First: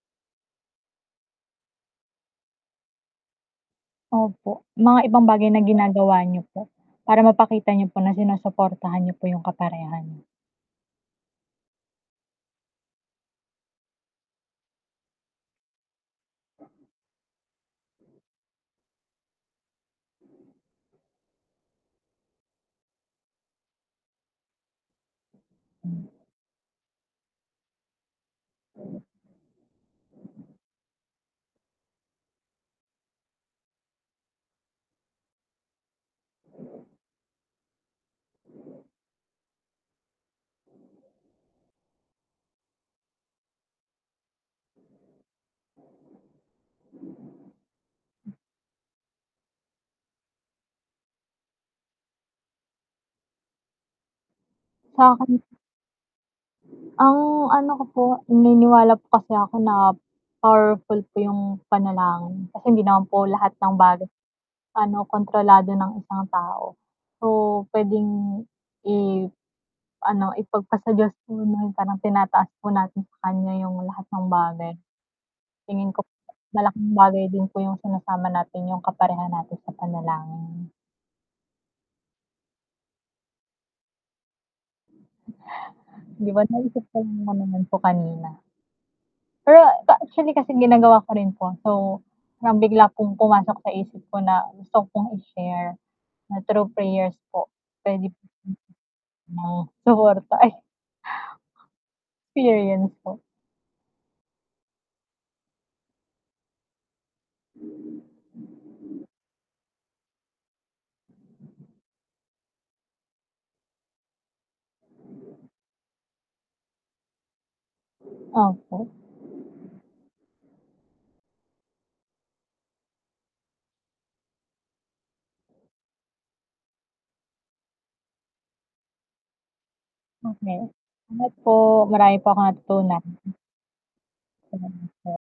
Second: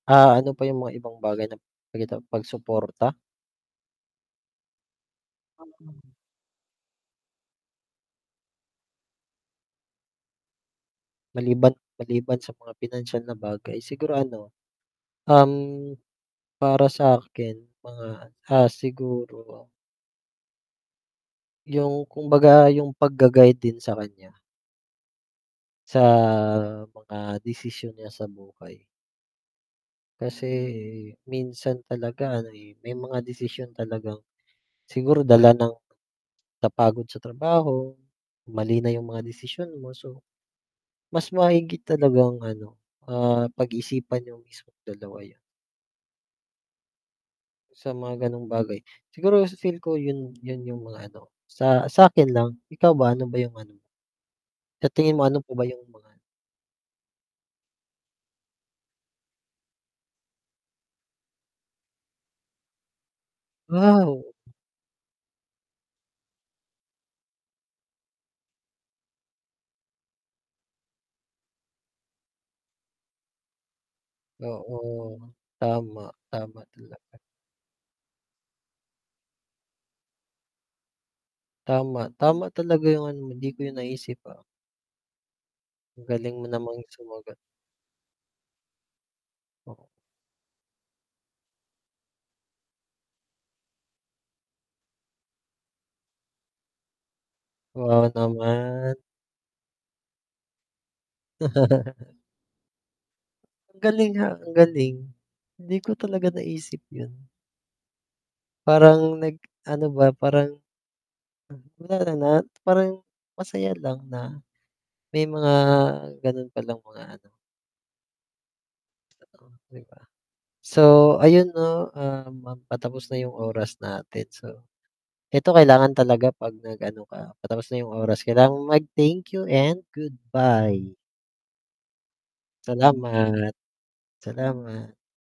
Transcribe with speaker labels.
Speaker 1: Ah, ano pa yung mga ibang bagay na, [unintelligible] tawag dito pagsuporta?
Speaker 2: Opo, mga ibang bagay na ginagawa niyo po para mapakita niyo po na sinusuportahan niyo po yung kaperaha nyo.
Speaker 1: Maliban maliban sa mga pinansiyal na bagay siguro ano, um, para sakin mga, ah, siguro. Yung kumbaga yung pag-ga-guide din sa kanya. Sa
Speaker 2: Hmm.
Speaker 1: mga desisyon niya sa buhay. Kasi minsan talaga ano, eh, may mga desisyon talagang siguro dala ng napagod sa trabaho, mali na yung mga desisyon mo so, mas mahigit talagang ano, ah, pag-isipan niyo mismong dalawa 'yun. Sa mga ganong bagay, siguro f feel ko 'yun 'yun yung mga ano sa sa'kin lang, ikaw ba ano ba yung ano mo? Sa tingin mo,
Speaker 2: Sakin
Speaker 1: ano pa ba yung mga
Speaker 2: Ang ano ko po, naniniwala po kasi ako na powerful po yung panalangin, kasi hindi naman po lahat ng bagay
Speaker 1: Wow!
Speaker 2: ano, kontrolado ng isang tao, so pwedeng iano, ipagpa sa diyos muna parang tinataas po natin sa kanya yung lahat ng bagay.
Speaker 1: Oo,
Speaker 2: Tingin ko
Speaker 1: tama, tama talaga.
Speaker 2: malaking bagay din po yung sinasama natin yung kaparehan natin sa panalangin.
Speaker 1: Tama, tama talaga yung ano mo, 'di ko yun naisip, ah. Ang
Speaker 2: 'Di
Speaker 1: galing
Speaker 2: ba
Speaker 1: mo namang
Speaker 2: naisip ko na
Speaker 1: sumagot.
Speaker 2: naman 'yun po kanina. Pero
Speaker 1: Oh.
Speaker 2: actually kasi ginagawa ko rin po, so parang bigla kong pumasok sa isip ko na gusto kong i-share na true prayers po. Pwede
Speaker 1: Wow naman.
Speaker 2: [unintelligible] suporta ay, experience po.
Speaker 1: Galing nga, ang galing, hindi ko talaga naisip 'yun. Parang nag-ano ba, parang Wala na, parang masaya lang na may mga ganun pa lang mga ano.
Speaker 2: Opo.
Speaker 1: [unintelligible] 'Di ba. So, ayun 'no, um patapos na yung oras natin, so eto kailangan talaga pag nag-ano ka, patapos na yung oras, kailangan mo mag thank you and
Speaker 2: Okay,
Speaker 1: goodbye.
Speaker 2: ingat po. Marami po akong natutunan.
Speaker 1: Salamat,
Speaker 2: Salamat
Speaker 1: salamat.
Speaker 2: po.